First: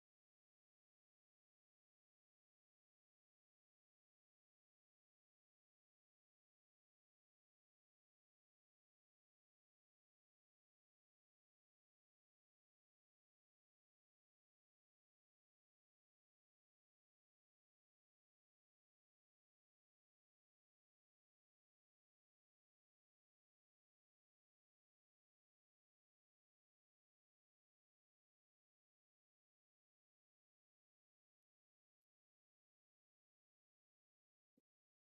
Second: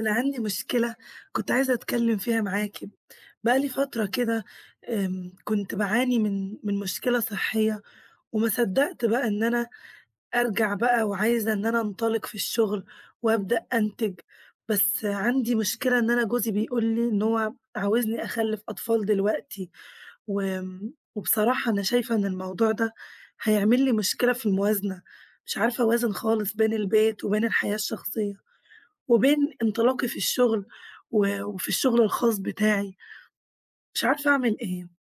أنا عندي مشكلة كنت عايزة أتكلم فيها معاكِ. بقى لي فترة كده آمم كنت باعاني من من مشكلة صحية وما صدّقت بقى إن أنا أرجع بقى وعايزة إن أنا أنطلّق في الشغل، وأبدأ أنتج. بس عندي مشكلة إن أنا جوزي بيقول لي إن هو عاوزني أخلف أطفال دلوقتي، و وبصراحة أنا شايفة إن الموضوع ده هيعمل لي مشكلة في الموازنة، مش عارفة أوازن خالص بين البيت وبين الحياة الشخصية وبين إنطلاقي في الشغل، و وفي الشغل الخاص بتاعي مش عارفه اعمل إيه.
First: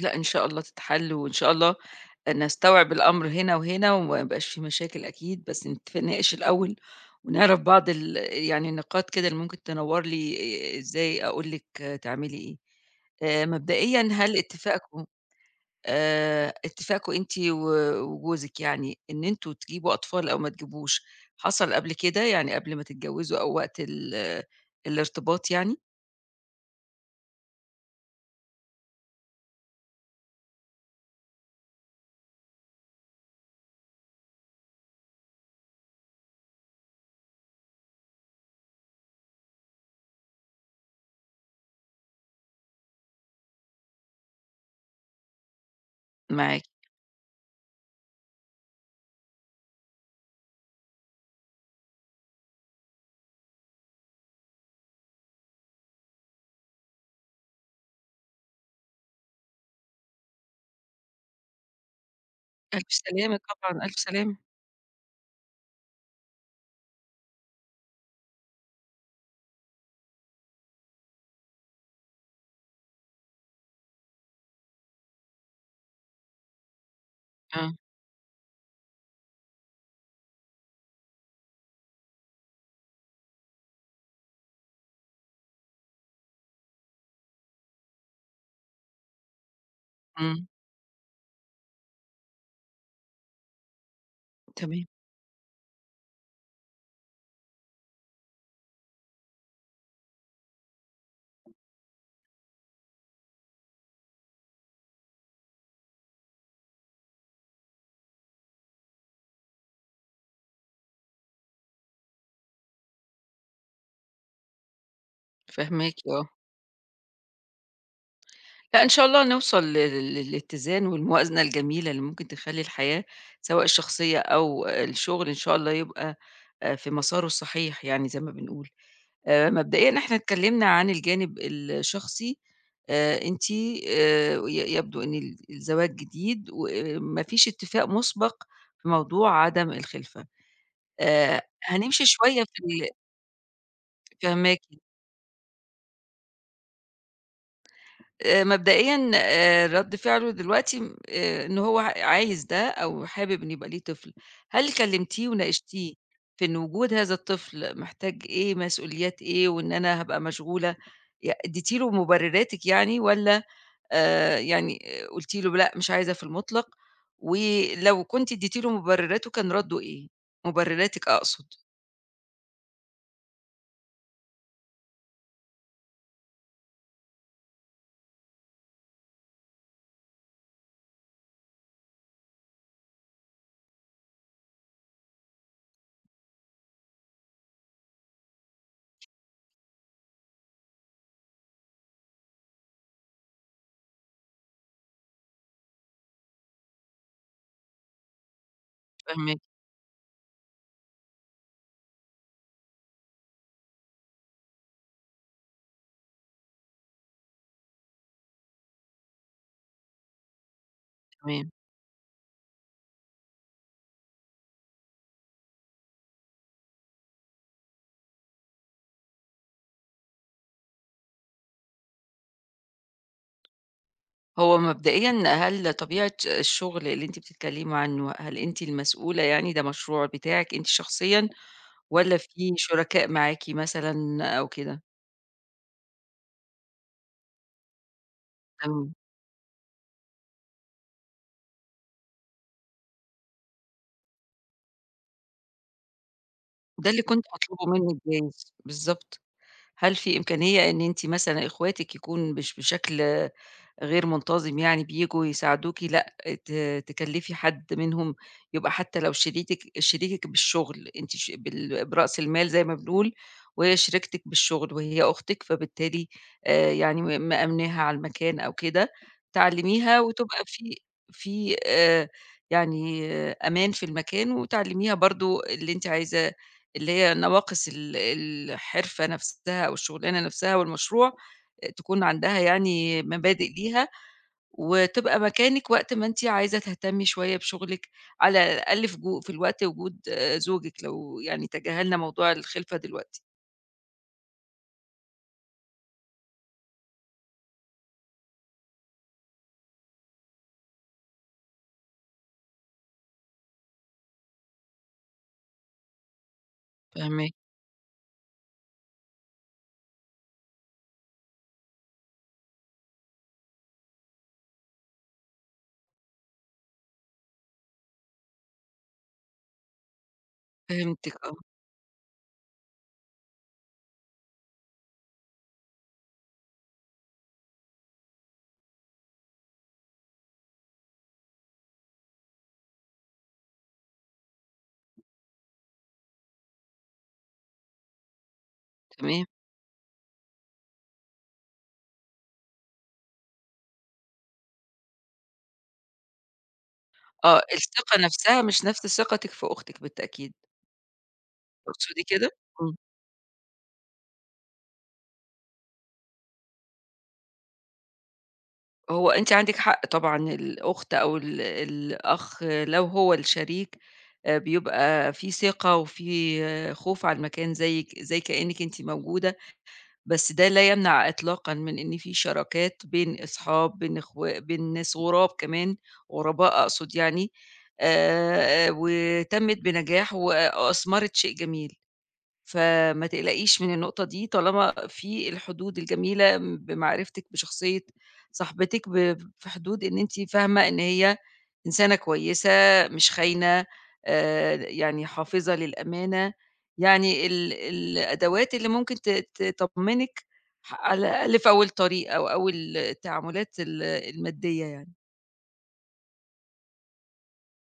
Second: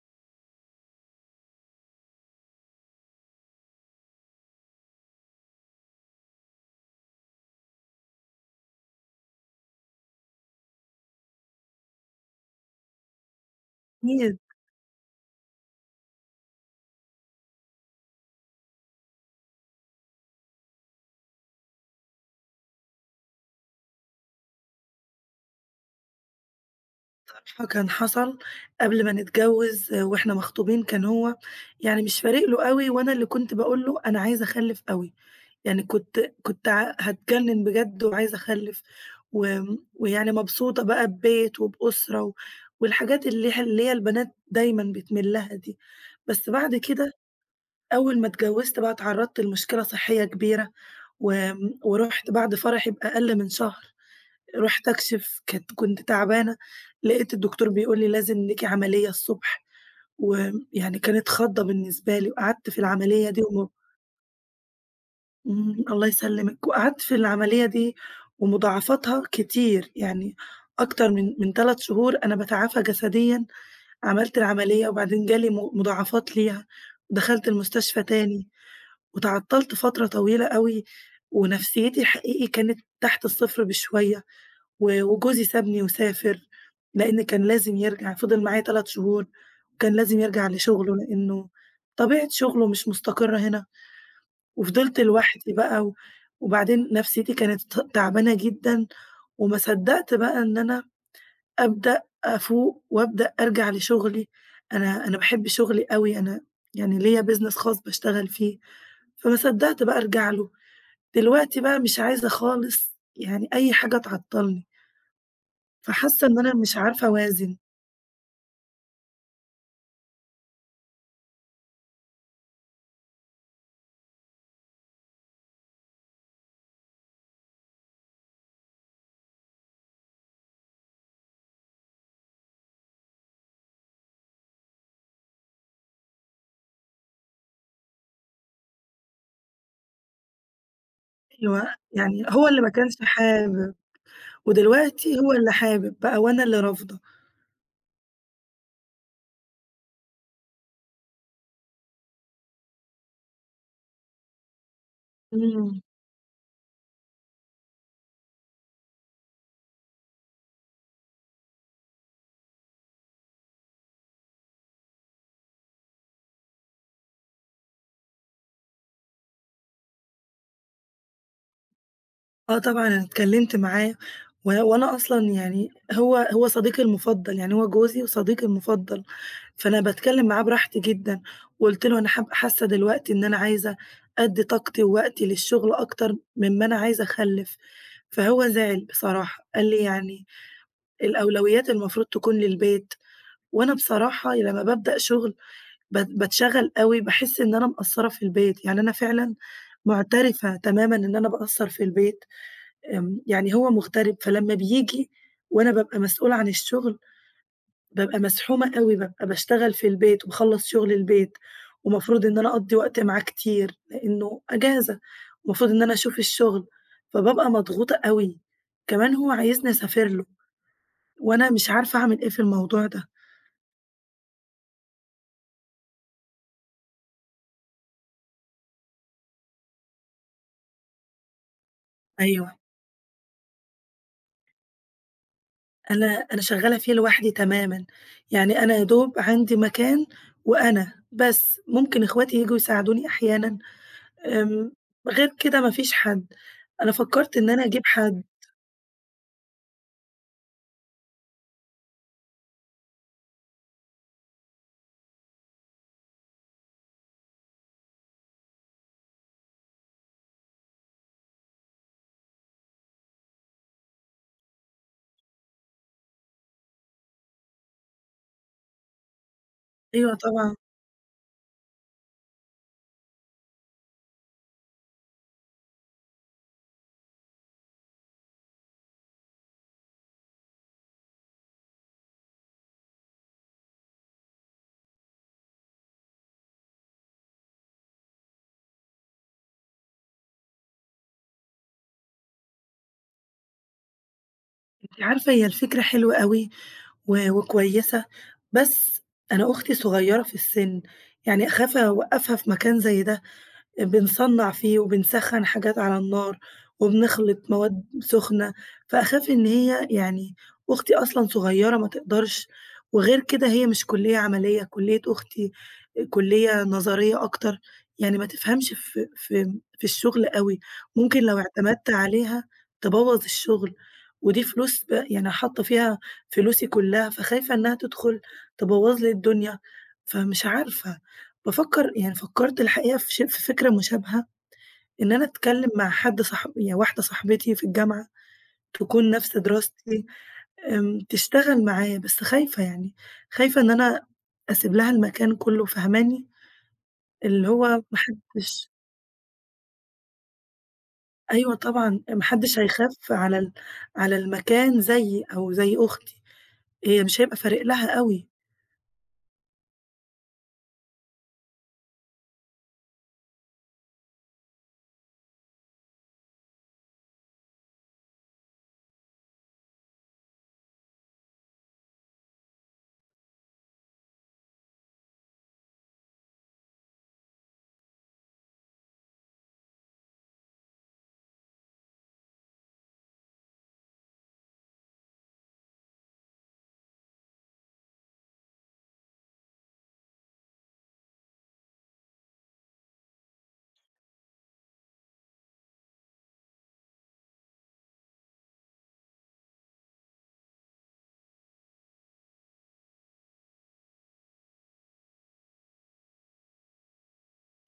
لأ إن شاء الله تتحل، وإن شاء الله نستوعب الأمر هنا وهنا وما يبقاش في مشاكل أكيد، بس نتفق نناقش الأول ونعرف بعض ال يعني النقاط كده اللي ممكن تنوّر لي إ إ إزاي أقول لِك تعملي إيه. آآ مبدئيًا هل [unintelligible] اتفاقكم آآ اتفاقكم أنتِ و وجوزك يعني إن أنتم تجيبوا أطفال أو ما تجيبوش حصل قبل كده يعني قبل ما تتجوزوا أو وقت ال الإرتباط يعني؟ ف فكان حصل قبل ما نتجوز، وإحنا مخطوبين كان هو يعني مش فارق له أوي، وأنا اللي كنت باقول له: "أنا عايزة أخلّف أوي"، يعني كنت كنت ع هاتجنّن بجد وعايزة أخلّف و ويعني مبسوطة بقى ببيت وبأسرة و والحاجات اللي ه اللي هي البنات دايمًا بتميل لها دي. بس معاكِ. بعد كده أول ما اتجوزت بقى اتعرّضت لمشكلة صحية كبيرة، وآمم، ورُحت بعد فرحي بأقل من شهر رُحت أكشف. كانت كنت تعبانة، لقيت الدكتور بيقول لي لازم ليكِ عملية الصبح، ويعني كانت خضّة بالنسبة لي، وقعدت في ألف العملية سلامة دي و طبعًا، ألف سلامة. إمم، الله يسلمِك. وقعدت في العملية دي ومُضاعفتها كتير، يعني أكتر من من 3 شهور أنا باتعافى جسديًا. عملت العملية وبعدين جا لي م مضاعفات ليها. دخلت آه. المستشفى تاني، واتعطلت فترة طويلة أوي ونفسيتي حقيقي كانت تحت الصفر بشوية، و وجوزي سابني وسافر، لأن كان لازم يرجع، فضِل معايا 3 شهور كان لازم إمم. يرجع لشغله، لأنه طبيعة شغله مش مستقرة هنا. تمام. وفضلت لوحدي بقى، و وبعدين نفسيتي كانت ت تعبانة جدًا، وما صدّقت بقى إن أنا أبدأ أفوق، وأبدأ أرجع لشغلي. أنا أنا باحب شغلي أوي، أنا يعني ليّا business خاص باشتغل فيه، فما صدّقت بقى أرجع له. دلوقتي بقى مش عايزة خالص يعني أي حاجة تعطلني فاهماكِ فحاسة آه. إن أنا مش عارفة أوازن. لأ إن شاء الله نوصل ل ل للإتزان والموازنة الجميلة اللي ممكن تخلّي الحياة- سواء الشخصية أو الشغل- إن شاء الله يبقى آآ، في مساره الصحيح يعني زي ما بنقول. آآ، مبدئيًا إحنا اتكلمنا عن الجانب الشخصي آآ، أنتِ آآ ي يبدوا إن ال الزواج جديد وما فيش اتفاق مُسبق في موضوع عدم الخِلفة آآ، هو هنمشي يعني شوية هو اللي في ما ال كانش حابب، فاهماكِ. ودلوقتي هو اللي حابب بقى وأنا اللي رافضة. آآ، مبدئيًا آآ، رَد فِعله دلوقتي م آآ، إن هو عايز ده أو حابب إن يبقى ليه طفل هل كلّمتيه إمم. وناقشتيه في إن وجود هذا الطفل محتاج إيه مسؤوليات إيه وإن أنا هابقى مشغولة ي اديتِ له مُبرِّراتِك يعني، والّا آآ، يعني قلتِ له لأ مش عايزة في المطلق ولو كنتِ اديتِ له مُبرِّراته كان ردُه إيه؟ مُبرِّراتِك أقصد. آه طبعًا، أنا اتكلمت معاه و وأنا أصلًا يعني هو هو صديقي المُفضل، يعني هو جوزي وصديقي المُفضل فأنا باتكلم معاه براحتي جدًا، وقُلت له: "أنا حاب حاسة دلوقتي إن أنا عايزة أدّي طاقتي ووقتي للشغل أكتر من ما أنا عايزة أخلِّف"، فهو زعل بصراحة، قال لي: "يعني الأولويات المفروض تكون للبيت"، وأنا بصراحة لمّا بابدأ شغل ب باتشغل أوي، باحس إن أنا مقصرة في البيت. يعني أنا فعلًا فاهماكِ. مُعترفة تمامًا إن أنا باقصَّر في البيت. آمم، يعني هو مُغترب فلمّا بييجي وأنا بابقى مسؤولة عن الشغل بابقى مزحومة أوي، بابقى باشتغل في البيت وباخلّص شُغل البيت تمام. ومفروض إن أنا أقضّي وقت معاه كتير؛ لأنه أجازة ومفروض إن أنا أشوف الشغل فبابقى مضغوطة أوي. كمان هو عايزني أسافر له، وأنا مش عارفة أعمل إيه في الموضوع ده. هو مبدئيًا، هل طبيعة الشغل، اللي أنتِ بتتكلمي عنه، هل أنتِ المسؤولة يعني ده مشروع بتاعِك أنتِ شخصيًا، والّا في أيوه. شركاء معاكِ مثلًا أو كده؟ أنا أنا شغّالة فيه لوحدي تمامًا، يعني أنا يا امم. دوب عندي مكان وأنا، بس، ممكن اخواتي ييجوا يساعدوني أحيانًا. آمم. غير كده ما فيش حد. ده أنا اللي كنت فكّرت إن أنا باطلُبه أجيب منِك حد. جايز بالضبط. هل في إمكانية إن أنتِ مثلًا إخواتِك يكون مش بشكل غير منتظم يعني بييجوا يساعدوكِ، لأ ت تكلّفي حد منهُم يبقى حتى لو شريكِك شريكِك بالشغل، أنتِ ش بال برأس المال زي ما بنقول، وهي شريكتِك بالشغل وهي أختِك، فبالتالي آآ يعني م مأمناها على المكان أو كده، تعلّميها أيوه وتبقى طبعًا. في في آآ، يعني أمان في المكان، وتعلّميها برضه اللي أنتِ عايزة اللي هي نواقص ال الحِرفة نَفْسها أو الشغلانة نَفْسها والمشروع، آآ تكون عندها يعني مبادئ ليها، وتبقى مكانِك وقت ما أنتِ عايزة تهتمّي شوية بشغلِك، على الأقل في جو في الوقت وجود زوجِك، لو يعني تجاهلنا موضوع الخِلفة دلوقتي. أنتِ عارفة، هي الفكرة حلوة أوي، و وكويسة، بس أنا أختي صغيّرة في السِّن، يعني أخاف أوقّفها في مكان زي ده. آآ، بنصنّع فيه وبنسخّن حاجات على النار، فاهماكِ. وبنخلِط مواد سُخنة، فأخاف إن هي يعني، أختي أصلًا صغيّرة ما تقدَرش. وغير كده هي مش كُلّية عمليّة، كُلّية أختي آآ، كُلّية نظرية أكتر، يعني ما تفهَمش في في في الشغل أوي. فهمتِك ممكن آه. لو اعتمدت عليها تبوّظ الشغل. ودي فلوس ب يعني حاطّه فيها فلوسي كلّها، فخايفة إنها تدخُل تبوّظ لي الدنيا. فمش عارفة، بافكّر يعني فكّرت الحقيقة في ش في فكرة مشابهة، إن أنا أتكلّم مع حد صاح هي واحدة صاحبتي في الجامعة، تكون تمام. نَفْس دراستي، آمم، تشتغل معايا. بس خايفة يعني، خايفة إن أنا أسيب لها المكان كلّه، فاهماني، آه، اللي هو الثقة ما نَفْسها مش حدّش نَفْس ثقتِك في أختِك بالتأكيد. أيوه طبعًا، تقصدي ما كده؟ حدش إمم. هيخاف على ال على المكان زيي أو زي أختي، هي مش هيبقى فارق لها أوي. هو أنتِ عندِك حق طبعًا، الأخت أو ال الأخ لو هو الشريك آآ، بيبقى في ثقة وفي خوف على المكان زيك زي كأنِك أنتِ موجودة، بس ده لا يمنع إطلاقًا من إن في شراكات بين أصحاب، بين إخو بين ناس غراب كمان، غرباء أقصد يعني آآ، وتمت بنجاح و وأثمرت شيء جميل، فما تقلقيش من النقطة دي طالما في الحدود الجميلة بمعرفتك بشخصية صاحبتِك، ب في حدود إن أنتِ فاهمة إن هي إنسانة كويسة مش خاينة آآ، يعني حافظة للأمانة يعني ال الأدوات اللي ممكن ت ت تطمنِك ح على الأقل في أول الطريق أو أول التعاملات ال المادية يعني.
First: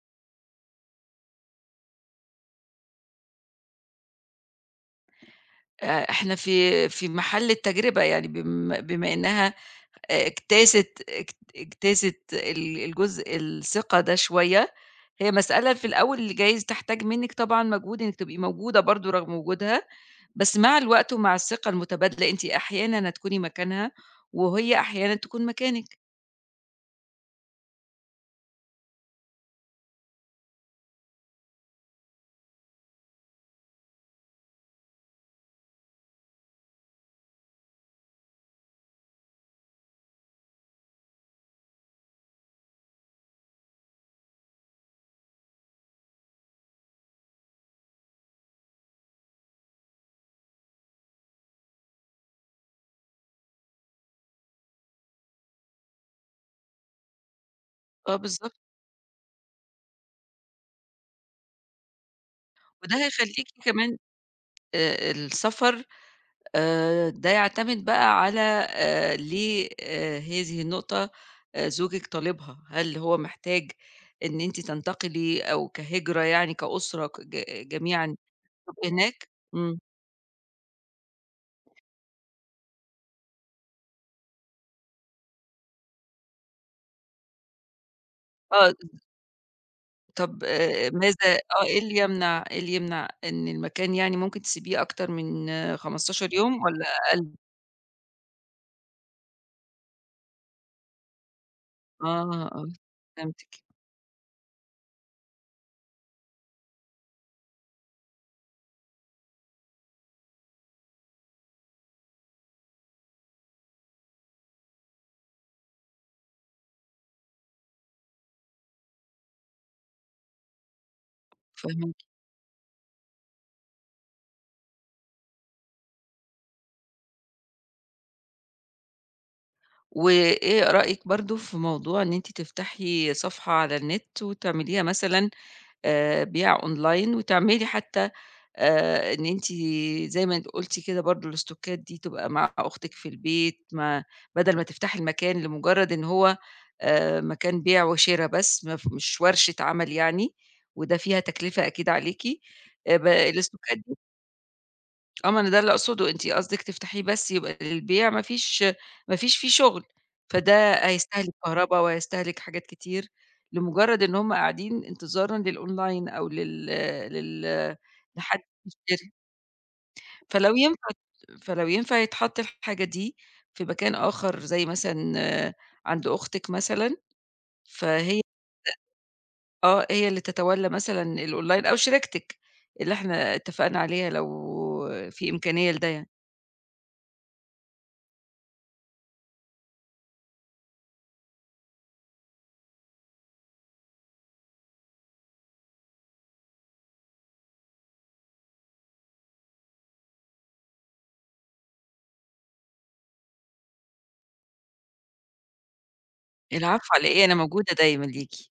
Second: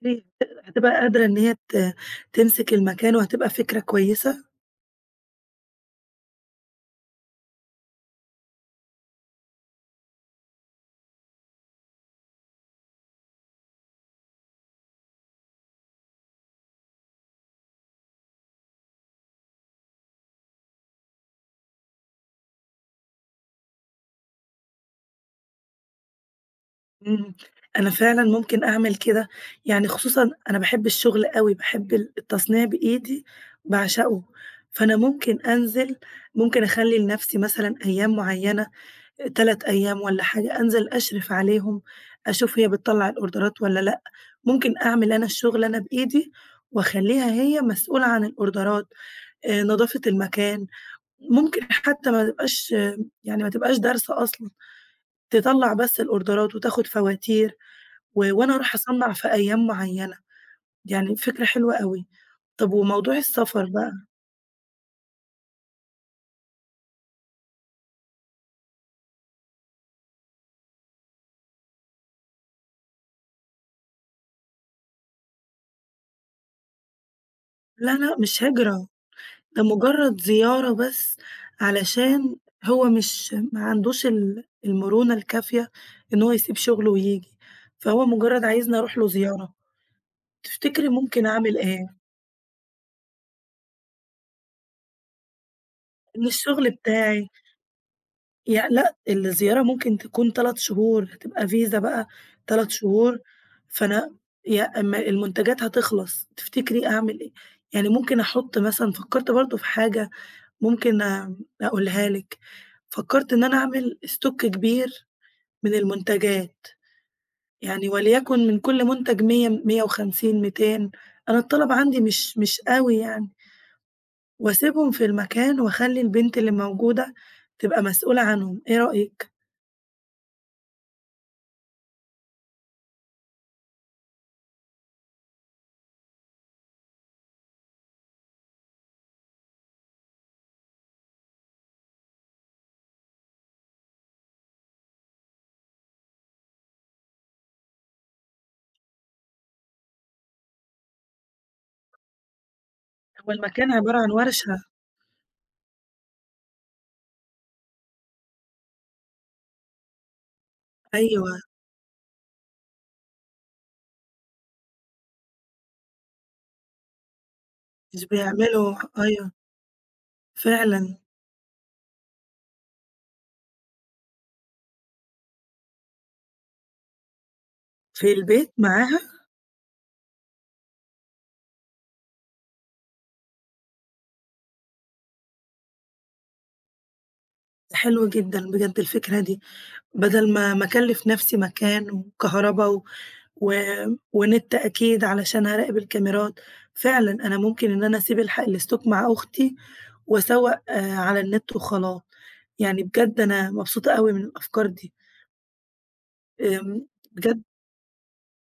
هي ت هتبقى قادرة إن هي ت تمسك المكان وهتبقى فكرة كويسة؟ آآ، إحنا في في محل التجربة يعني، بم بما إنها آآ، اجتازت اجت اجتازت ال الجزء الثقة ده شوية، هي مسألة في الأول جايز تحتاج منِك طبعًا مجهود إنِك تبقي موجودة برضه رغم وجودها، بس مع الوقت ومع الثقة المتبادلة أنتِ أحيانًا هتكوني مكانها، وهي أحيانًا تكون مكانِك. إمم، أنا فعلًا ممكن أعمل كده، يعني خصوصًا أنا باحب الشغل أوي، باحب ال التصنيع بإيدي باعشقه، فأنا ممكن أنزل، ممكن أخلّي لنفسي مثلًا أيام معيّنة 3 أيام والّا حاجة أنزل أشرف عليهم أشوف هي بتطّلع الأوردرات والّا لأ، ممكن أعمل أنا الشغل أنا بإيدي وأخلّيها هي مسؤولة عن الأوردرات آآ، نضافة المكان، ممكن حتى ما تبقاش يعني ما تبقاش دارسة أصلًا تطلّع بس الأوردرات وتاخد فواتير آه، و بالضبط. وأنا أروح أصنَّع في أيام معيّنة، يعني فكرة حلوة أوي، طب وده وموضوع هيخلِّيكِ السفر بقى؟ كمان آآ، آآ السفر آآ، ده يعتمد بقى على آآ، ليه آآ، هي دي النقطة آآ، زوجك طالبها هل هو محتاج إن أنتِ تنتقلِي أو كهجرة يعني كأسرة كج لأ، جميعًا لأ، مش هجرة تبقوا هناك؟ ده إمم. مجرد زيارة بس، علشان هو مش ما عندوش ال المرونة الكافية إن هو يسيب شغله وييجي، فهو مجرد آه. عايزني أروح له زيارة، طَب تفتكري آآ، ماذا ممكن أعمل آه، إيه إيه؟ اللي يمنع، إيه اللي يمنع، إن المكان يعني ممكن تسيبيه أكتر من إن 15 يوم الشغل والّا بتاعي أقل؟ يع لأ، الزيارة ممكن تكون 3 شهور هتبقى فيزا بقى آه، آه، 3 شهور فهمتِك. فأنا يا أما المنتجات هتخلص تفتكري أعمل إيه؟ يعني ممكن أحط مثلًا فكّرت برضه في حاجة ممكن أقولها لِك فكّرت إن أنا أعمل Stock كبير من المنتجات. يعني وليكن من كل منتج 100، 150، 200 أنا الطلب عندي فهمتِك. مش مش أوي يعني. وأسيبهم في المكان وأخلّي البنت اللي موجودة تبقى مسؤولة عنهم، إيه رأيِك؟ وإيه رأيِك برضه في موضوع إن أنتِ تفتحي صفحة على النِت وتعمليها مثلًا، آآ، بيع أونلاين وتعملي حتّى آآ إن أنتِ زي ما أنتِ قُلتِ كده برضه الاستوكات دي تبقى مع أختِك في البيت ما بَدَل ما تفتحي المكان لمُجرّد إن هو آآ مكان بيع وشِرا بس ما ف مش ورشة عمل يعني وده فيها تكلفة أكيد عليكِ، آآ ب هو المكان الاستوكات دي عبارة عن ورشة. آه، ما أنا ده اللي أقصده، أنتِ قصدِك تفتحيه بس يبقى للبيع ما فيش ما فيش فيه شُغل، فده هيستهلك أيوه. كهربا وهيستهلك حاجات كتير لمُجرّد إن هم قاعدين انتظارًا للأونلاين أو لل لل مش لحد بيعملوا يشتري. أيوه. فلو ينفع ت فعلًا. فلو ينفع يتحط الحاجة دي في مكان آخَر زي مثلًا عند أختِك مثلًا، في فهي البيت معاها؟ [unintelligible] آه، هي اللي تتولّى مثلًا الأونلاين أو شريكتِك، اللي إحنا اتفقنا عليها لو في إمكانية لده يعني. حلو جدًا بجد الفكرة دي، بَدَل ما ما أكلِّف نَفْسي مكان وكهربا و و ونِت أكيد علشان هاراقب الكاميرات، فعلًا أنا ممكن إن أنا أسيب الحا الاستوك مع أختي وأسوَّق على النت وخلاص. يعني بجد أنا مبسوطة أوي من الأفكار دي. آمم، العفو على إيه؟ أنا بجد موجودة دايمًا ليكِ.